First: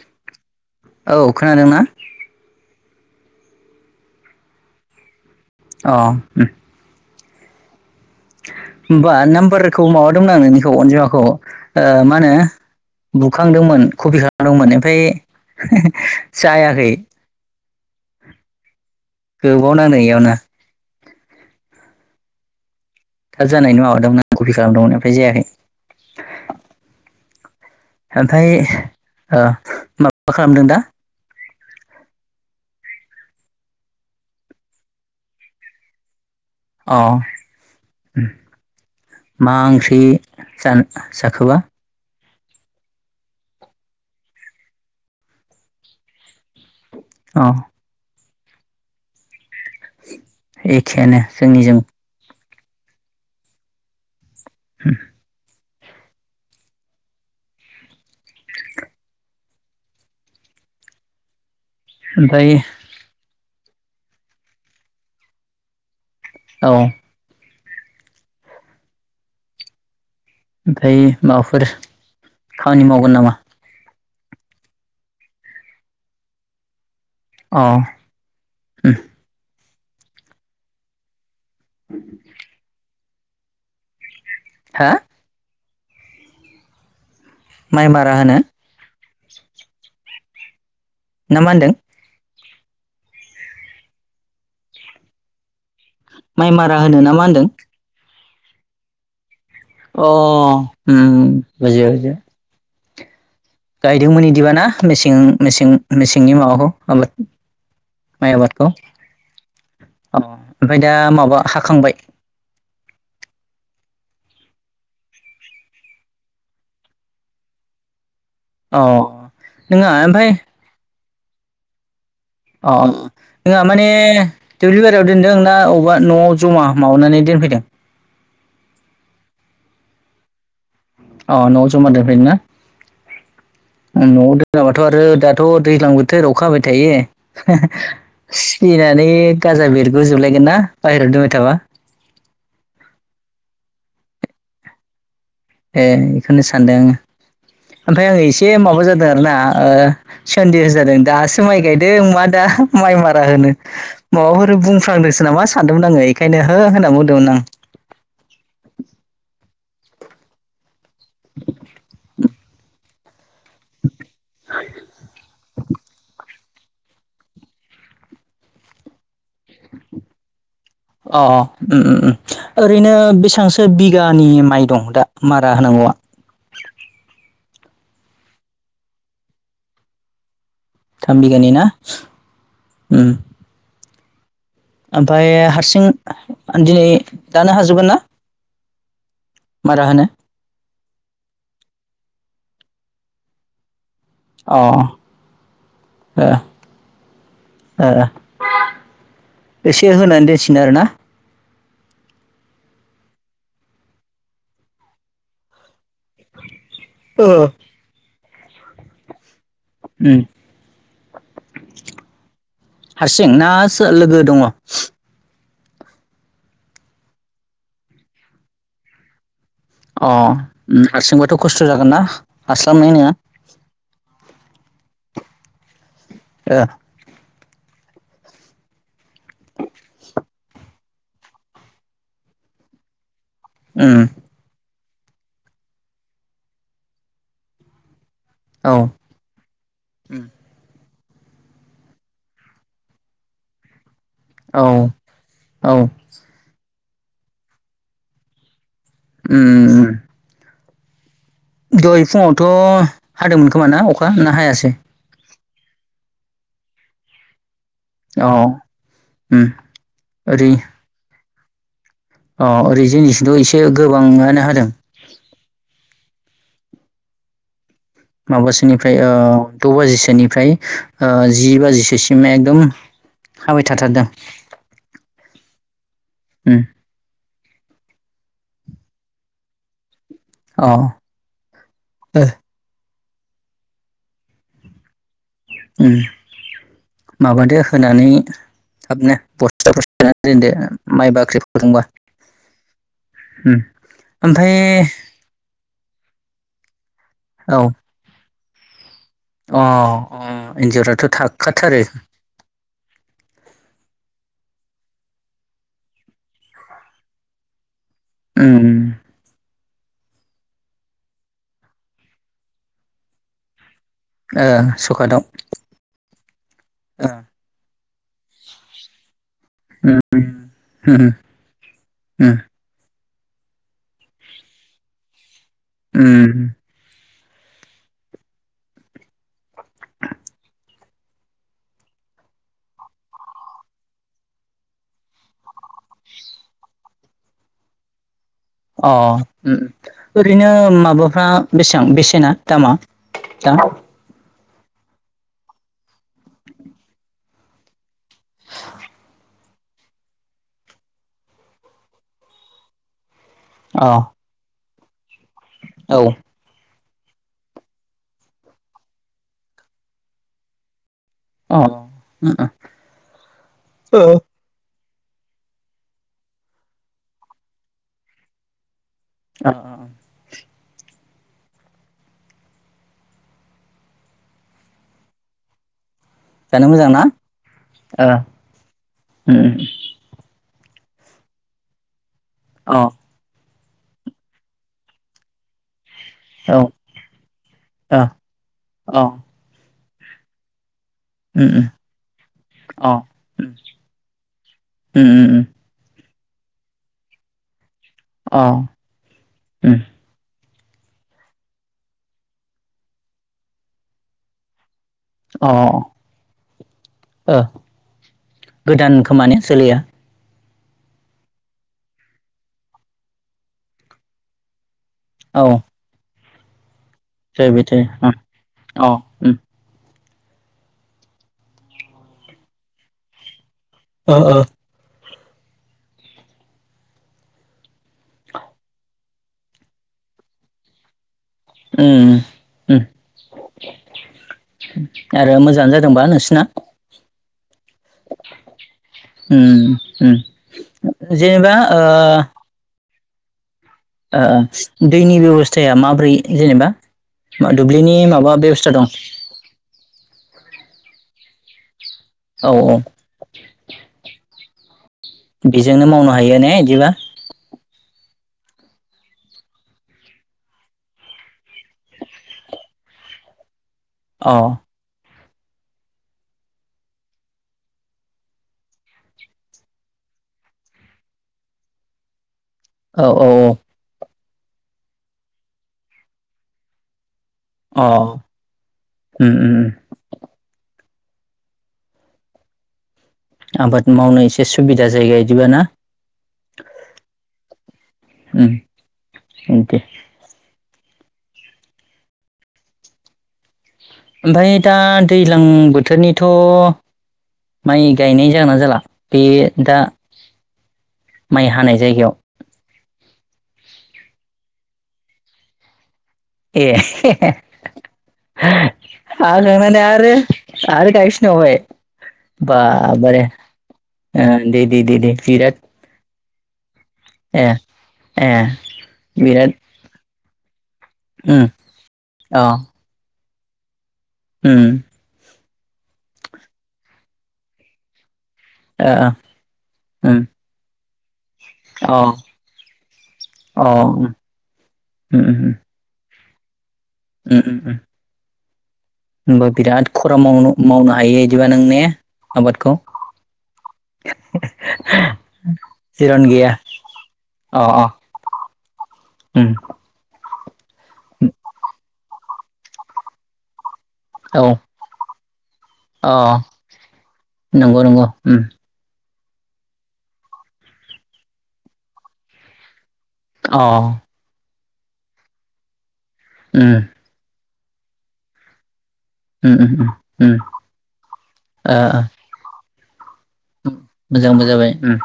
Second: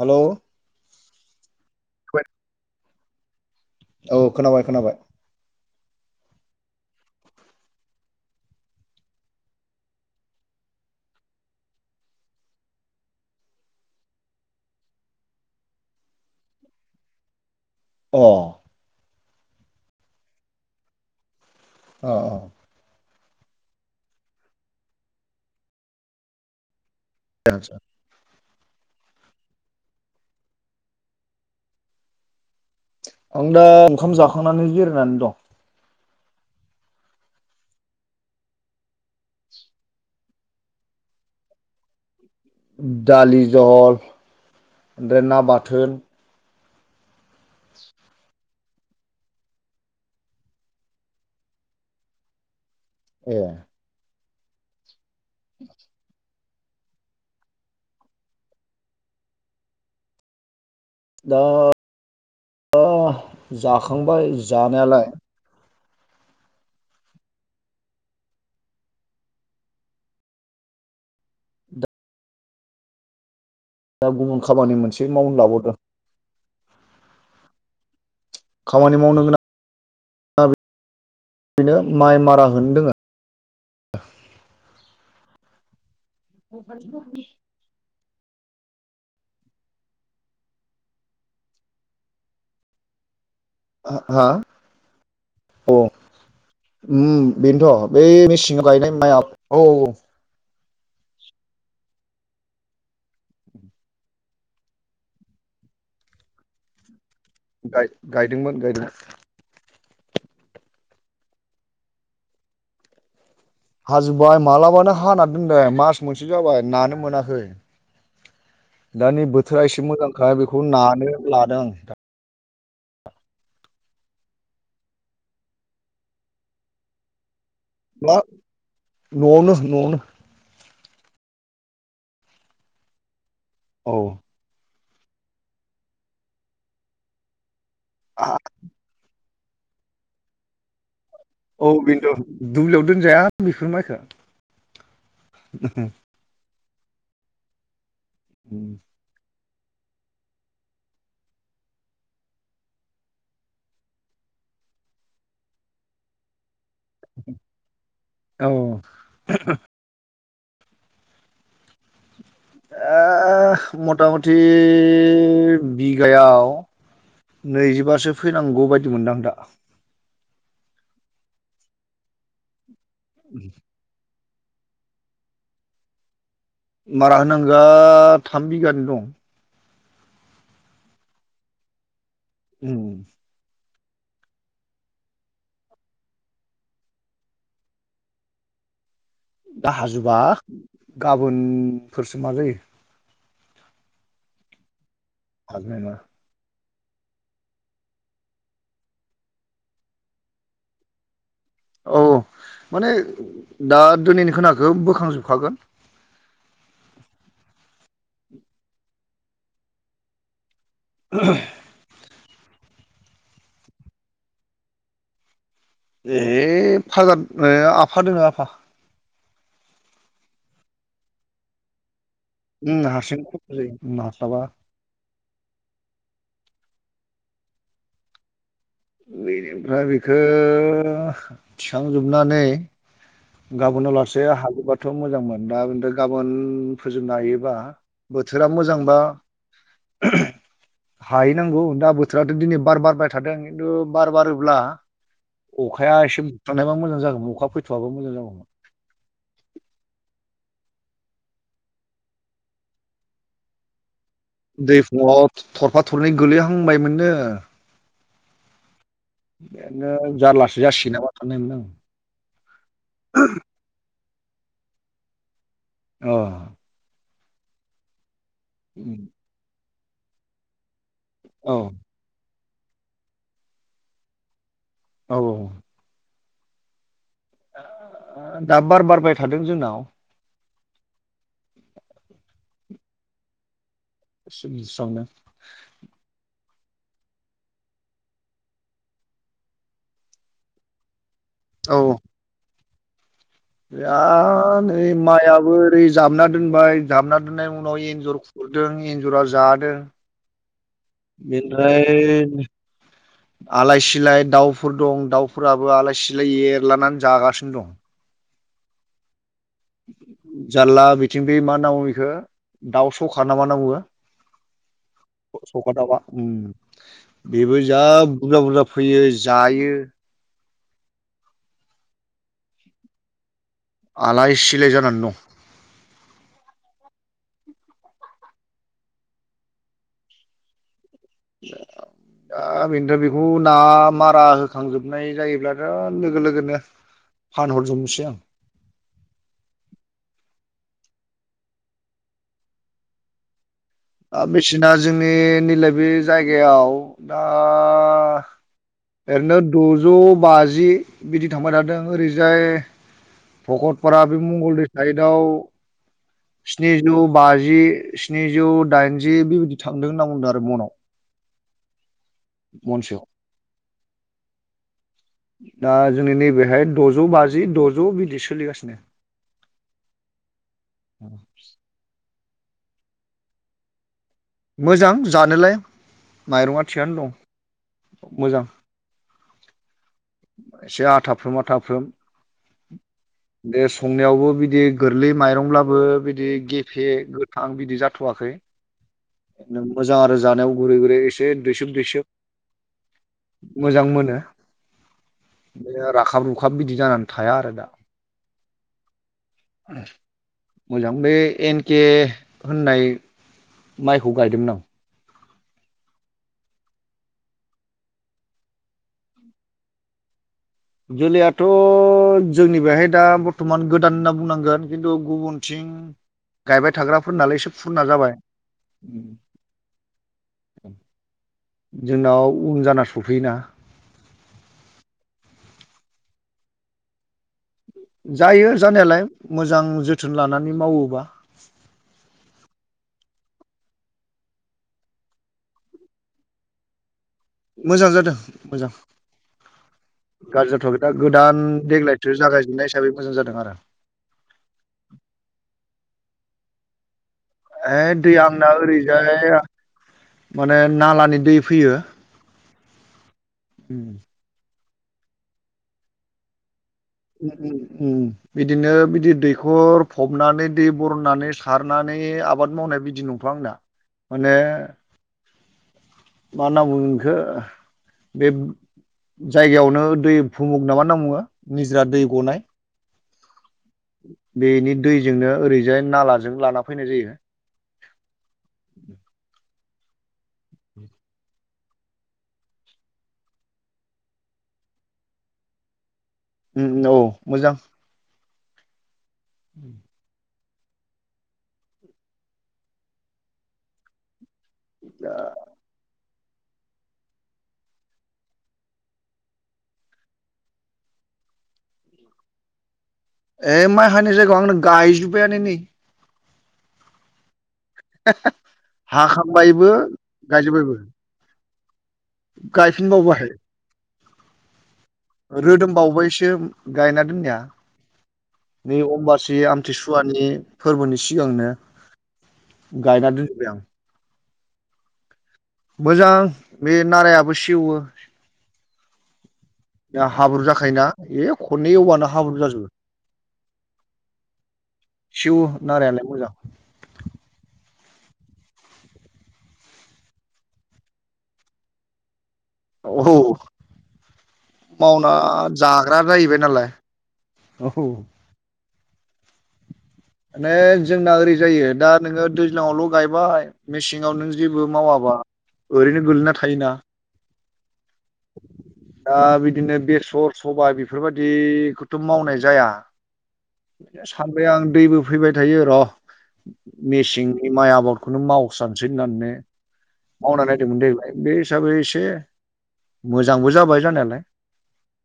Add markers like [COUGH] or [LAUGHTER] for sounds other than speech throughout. हेल'! औ खोनादों ना? औ खोनाबाय खोनाबाय। अ उम। होमबा नाम्बारखौ माबादोंमोन आं नोंनिखौ अनजिमाखौ ओ मा होनो बुखांदोंमोन कपि खालामदोंमोन ओमफ्राय जायाखै। अ गोबाव नांदों एयावनो अ अ। थाब जानायनि माबादोंमोन आ कफि खालामदोंमोन ओमाय जायाखै। [UNINTELLIGIBLE] ओमफाय ओ माबा खालामदों दा? आं दा ओंखाम जाखांनानै बेरायनानै दं। अ ओम। मा ओंख्रि जा-जाखोबा? दालि जल ओमफ्राय ना बाथोन। अ एखेआनो जोंनिजों। ए [UNINTELLIGIBLE] [INAUDIBLE] दा ओमफाय जाखांबाय जानायालाय औ। ओमफाय माबाफोर खामानि मावगोन नामा? दा गुबुन खामानि मोनसे मावनो लाबावदों। औ। खामानि मावनो गोनां बेनो माइ मारा होनो दोङो। हा? [UNINTELLIGIBLE] माइ मारा होनो? ना मा होनदों? आ हा औ माइ मारा होनो ना मा उम होनदों बेनोथ' बै मेचि थिं गायनाय माइआ औ अ उम बुजिबाय बुजिबाय गायदोंमोन इदिबा ना मेसें-मेसें मेसेंनि माबाखौ आबाद माइ आबादखौ गाय-गायदोंमोन-गायदोंमोन अ ओमफाय दा माबा हाखांबाय? हाजोबबाय मालाबानो हाना दोनदों मास मोनसे जाबाय नानो मोनाखै अ दा नै बोथोरा नोङा एसे ओमफ्राय मोजांखा बेखौ नानो लादों आं नोंथा अ नोंहा माने दुब्लिबारियाव दोनदों ना बबेबा न'आव जमा माबानानै दोनफैदों? बा न'आवनो न'आवनो अ न'आव जमा दोनफैदों ना औ उम न'आव दोनाबा दाथ' आरो दाथ' दैज्लां बोथोर अखा हाबाय थायो आ [UNINTELLIGIBLE] सिनानै गाजा बेरगुजोबलायगोन ना बायेरायाव दो औ बेन्द' दुब्लियाव दोनजाया बेफोर माइखो ए बेखौनो सानदों ओमफ्राय आङो एसे माबा जादों आरो ना ओ सनदेअ' जादों दासो माइ गायदों मा दा माइ मारा होनो माबाफोर बुंफ्लांदोंसो नामा सानदोंमोन आङो एखायनो हो होनना बुंदोंमोन आं औ ओ ओह मथा-मथि बिगायाव नैजिबासो फैनांगौ बायदि मोनदांं दा अ उम उम उम ओरैनो बेसेबांसो बिघा नि माइ दं दा मारा होनांगौआ? मारा होनांगोआ थाम बिगानि दं थामबिघानि ना? उम ओमफाय हारसिं दिनै दानो हाजोबगोन ना? दा मारा होनो हाजोबा गाबोनफोरसो मा जायो अह [UNINTELLIGIBLE] ओ ओ एसे होनानै दोनसिनो आरोना औ औ माने दा दिनैनि खोनाखो बोखांजोबखागोन ओ उम हारसिं ना सो लोगो दङ? ए फाजा आफा दोङो आफा अ उम हारसिंबाथ' खस्थ' जागोन ना? उम हास्लाबनाय नङा हारसिं जायो उनो हासाबा [UNINTELLIGIBLE] बेनिफ्राय बेखो थिखांजोबनानै गाबोन आ उम लासे हायोबाथ मोजांमोन दा बे गाबोन फोजोबनो हायोबा बोथोरा औ मोजांबा हाहैनांगौ दा बोथोराथ दिनै बार बारबाय थादों खिन्थु बार बारोब्ला औ औ अखाया एसे मुखथानायबा मोजां जागौमोन अखा फैथ आबा मोजां जागौमोन उम दहाय फुङावथ हादोंमोन खोमा ना अखा ना हायासै? दै फुङाव थरफा थरनै गोलैहांबायमोननो अह बेनो जारलासो जासिगोन नामा सानबायमोन आं अ ओरै जिनिसथ एसे गोबाङानो होदों अह माबासोनिफ्राय ओ द' बाजिसोनिफ्राय जि औ बाजिसोसिम एक एकदम हाबाय थाथारदों। औ औ। उम। दा बार- बारबाय थादों जोंनाव। अ' ओ [UNINTELLIGIBLE] स्रांनो उम माबादो होनानै थाबनो बस्था- बस्था दोनदो माइबा [UNINTELLIGIBLE] या नै माइयाबो ओरै जाबना दोनबाय जाबना दोननायनि औ उनाव एन्जर खु रदों एन्जरा अ जादों अ एन्जराथ' थाखाथारो बेनिफ्राय आलाय सिलाय दाउफोर दं दाउफोराबो आलाय- सिलाय एरलानानै जागासिनो दं। उम। जारला बिथिं बे मा नाव बेखौ दाउ सखा ना मा ओ सखादाव बुङो सखा दाउआ ओम अ बेबो जा बुरजा बुरजा फैयो। जायो उम हु हु उम आलाय सिलाय जानानै दं। ओम [UNINTELLIGIBLE] दा बेनोथ' बेखौ ना मारा होखांजोबनाय जायोब्लाथ' लोगो- लोगोनो फान हर जोबनोसै आं। अ ओम ओरैनो माबाफ्रा बेसेबां बेसेना दामा दा? दा बेसेना जोंनि नैलाय बे जायगायाव दा ओरैनो दजौ बाजि बिदि थांबाय थादों ओरैजाय भकतपारा बे मंगलदै साइदाव औ स्नि जौ बाजि, स्निजौ दाइनजि बेबायदि थांदों होनना बुंदों आरो मनाव। अ उम उम महनसेयाव औ दा जोंनि नैबेहाय दजौ बाजि दजौ बिदि सोलिगासिनो। आ [UNINTELLIGIBLE] मोजां जानोलाय। माइरङा जानो मोजां थिगानो ना? दं ओ मोजां उ उ एसे आथाफ्रोम आथाफ्रोम अ दे संनायावबो बिदि गोरलै माइरंब्लाबो बि बिदि अ गेफे गोथां बिदि अ जाथ'वाखै अ मोजां आरो जानायाव गुरै एसे दैसोब दैसोब मोजां मोनो बिदिनो राखाब- रु खाब बिदि जानानै थाया आरो दा। अ ओम। मोजां बे एनके होननाय माइखौ गायदोंमोन आं। अ' ओ गोदान खोमाने जोलैया? जोलैयाथ' जोंनि बेहाय दा बर्थमान गोदान होनना बुंनांगोन। खिन्थु औ गुबुनथिं गायबाय थाग्राफोरनाालाय एसे जाहैबाय फुरना जाबाय। थायो अ जोंनाव उन जाना सफैयोना। ओ ओ जायो जानायालाय मोजां जोथोन लानानै मावोबा ओम ओ आरो मोजाङानो जादोंबा नोंसिना? मोजां जादों मोजां गाज्रि जाथ'वाखै दा गोदान जेनेबा देग्लायथो ओ जागायजोबनाय हिसाबै मोजां जादों आरो दैनि बेब'स्थाया माब्रै जेनेबा? मा दुब्लिनि ए दैया माबा आंना बेब'स्था दं ओरैजाय माने नालानि दै फैयो। औ औ उम बेजोंनो मावनो हायो ने बिदिबा बिदिनो बिदि दैखर फबनानै दै बरनानै सारनानै आबाद मावनाय बिदि नंथ'आ आंना अ माने [INAUDIBLE] मा होनना बुंगोन बिखो बे जायगायावनो दै भुमुग नामा होनना बुङो निजोरा दै गनाय औ औ औ बेनि दैजोंनो ओरैजाय नालाजों लाना फैनाय जायो। अ ओम ओम आबाद मावनो एसे सुबिदा जायगा इदिबाना औ मोजां उम अखे ओमफ्राय दा दैज्लां बोथोरनि थ' माइ गायनाय जागोना जाला बे दा माइ हानाय जायगायाव ओ माइ हानि जायगायाव आंनो गायजोब्बायानो नै ए हाखांबायबो हाखांनानै आरो गायजोब्बायबो गायफा बावबाय बा बारे गायफिनबावबाय ओ दे दे दे दे बिराद रोदोम बावबायसो गायना दोननाया ए ए नै अमबासि बिराद आमथिसुवानि फोरबोनि उम सिगांनो अ गायना दोनजोबबाय आं उम मोजां बे नारायाबो सेवो ओ दा उम हाब्रु जाखायोना ए खननै अ एवबानो हाब्रु जाजोबो उ, उम सिउ नारायालाय मोजां ओम ओ ओ होमबा बिराद खरा मावनो मावनो हायो बिदिबा नों ने आबादखौ औ। मावना जाग्रा जिरन जाहैबाय गैया नालाय औ। ओम। माने जोंना ओरै जायो दा नोंङो दैज्लाङावल' गायबाय मेसेंआव नों औ जेबो मावाबा ओरैनो अ गोल्लैना थायोना। नंगौ नंगौ ओम। दा बिदिनो बेसर सबाय बेफोरबायाददिखौथ' मावनाय जाया। अ सानबाय आं दैबो फैबाय थायो र' उम मेसें बे माइ आबादखौनो मावसां सैनानै उम उम उम, उम, मावना नायदोंमोन देग्लाय बे ओ हिसाबै एसे मोजांबो उम, जाबाय जानायालाय। मोजांबो जाबाय उम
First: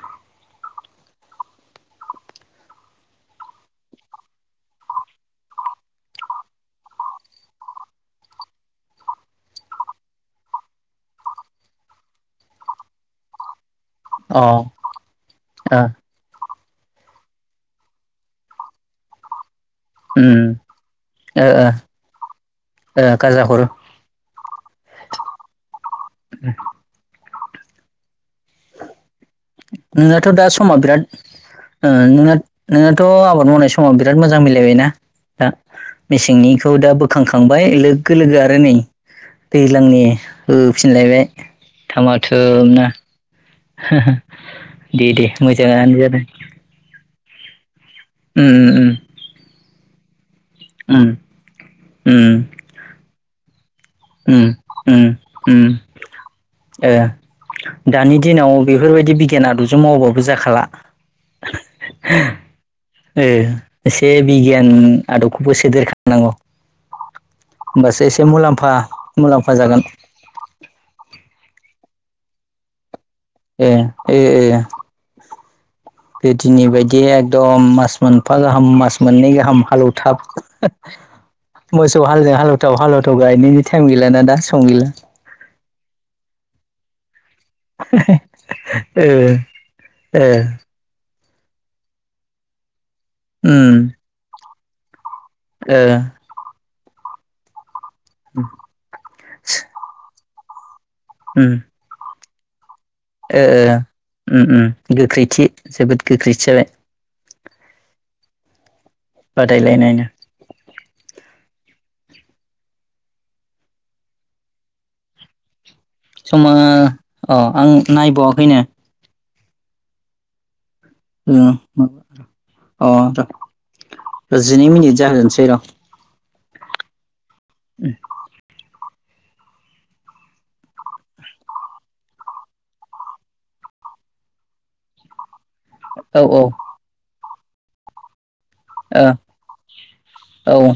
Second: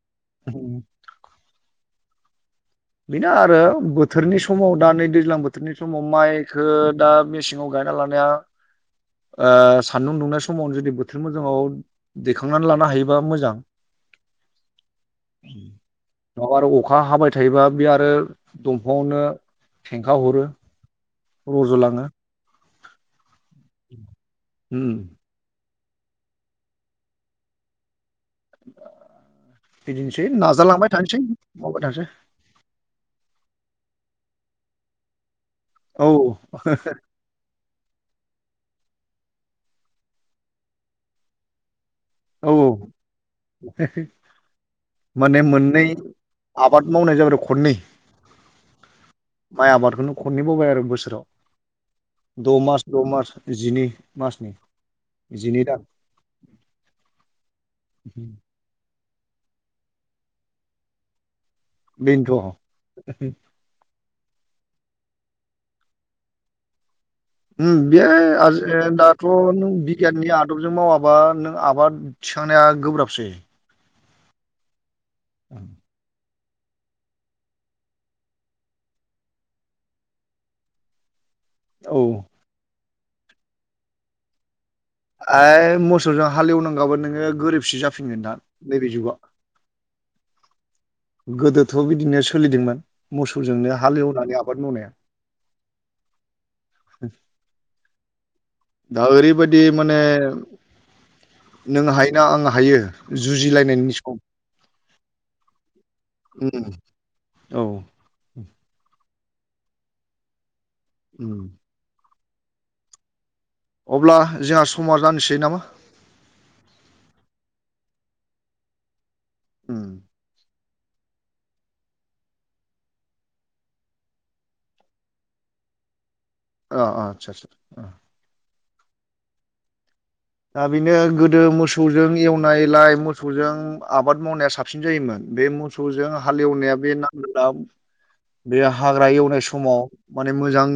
बेनो आरो बोथोरनि समाव दा नै दैज्लां बोथोरनि समाव माइखौ दा मेसेंआव गाइ गायना लानायाव ओ सान्दुं दुंनाय समावनो जुदि बोथोर मोजाङाव दैखांनानै लानो हायोबा मोजां। अ ओ। माबा आरो अखा हाबाय थायोबा बे आरो दंफांआवनो फेंखा हरो उम ओ ओ रज'लाङो होम। ओ गाजा हरो ए। [INAUDIBLE] बिदिनोसै नोंनाथ' दा समा नाजालांबाय बिराद थानोसै मावबाय ओ थानोसै नोंना नोंनाथ' आबाद मावनाय समाव बिराद मोजां मिलाय [INAUDIBLE] बायना दा औ मेसेंनिखौ दा बोखांखांबाय लोगो लोगो आरो नै दैज्लांनि होफिनलायबाय औ धामाधोमनो। माने मोननै मोजाङानो आबाद मावनाय जाबाय खननै ओ ओ। माइ आबादखौनो खननैमावबाय आरो बोसोराव द' मास द' मास जिनै। ओ मासनि ओ जिनै दान ओ। दानि दिनाव बेफोरबायदि बिगियान आदबजों मावबाबो जाखाला। बेनोथ' ओ एसे बिगियान आदबखौबो सोदेरखानांगौ उम होमबासो बे एसे आज- मुलाम्फा ओ दाथ' मुलाम्फा नों जागोन बिगियाननि आदबजों मावाबा नों आबाद थिखांनाया गोब्राब ए' ए' ए'। [INAUDIBLE] गोदोनि बायदि एकदम मास मोनफा गाहाम मास मोननै गाहाम हालेवथाब औ मोसौ हालजौ हालेवथाब हालेवथाब गायनायनि टाइम गैलाना दा। सम गैला एइ मोसौजों हालेवनांगौबा नोङो गोरिबसो जाफिनगोनदा नैबे जुगा गोदोथ' बिदिनो सोलिदोंमोन ओ उम मोसौजोंनो हालेवनानै आबाद मावनाया। ओ। दा ओरै बादि उम माने नों हायोना आं हायो ओ ओ जुजिलायनायनि ओम ओम गोख्रैथि जोबोद गोख्रैथि जाबाय ओम औ। बादायलायनायनो। ओम। अब्ला जोंहा समा जानोसै नामा? समा औ आं नायबावाखैनो। ओम। ओम हम अ र' जिनै मिनिट जोहोनोसै र' अ अ आतसा आसा दा बेनो गोदो मोसौजों एवनायलाय मोसौजों आबाद मावनाया साबसिन जायोमोन बे मोसौजों औ औ ओ हालेवनाया बे नांगोला बे हाग्रा एवनाय समाव माने औ मोजां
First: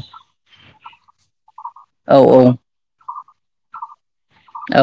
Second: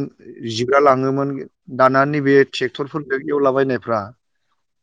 जिग्रा लाङोमोन दाना औ नैबे औ ट्रेक्टरफोरजों एवलाबायनायफ्रा औ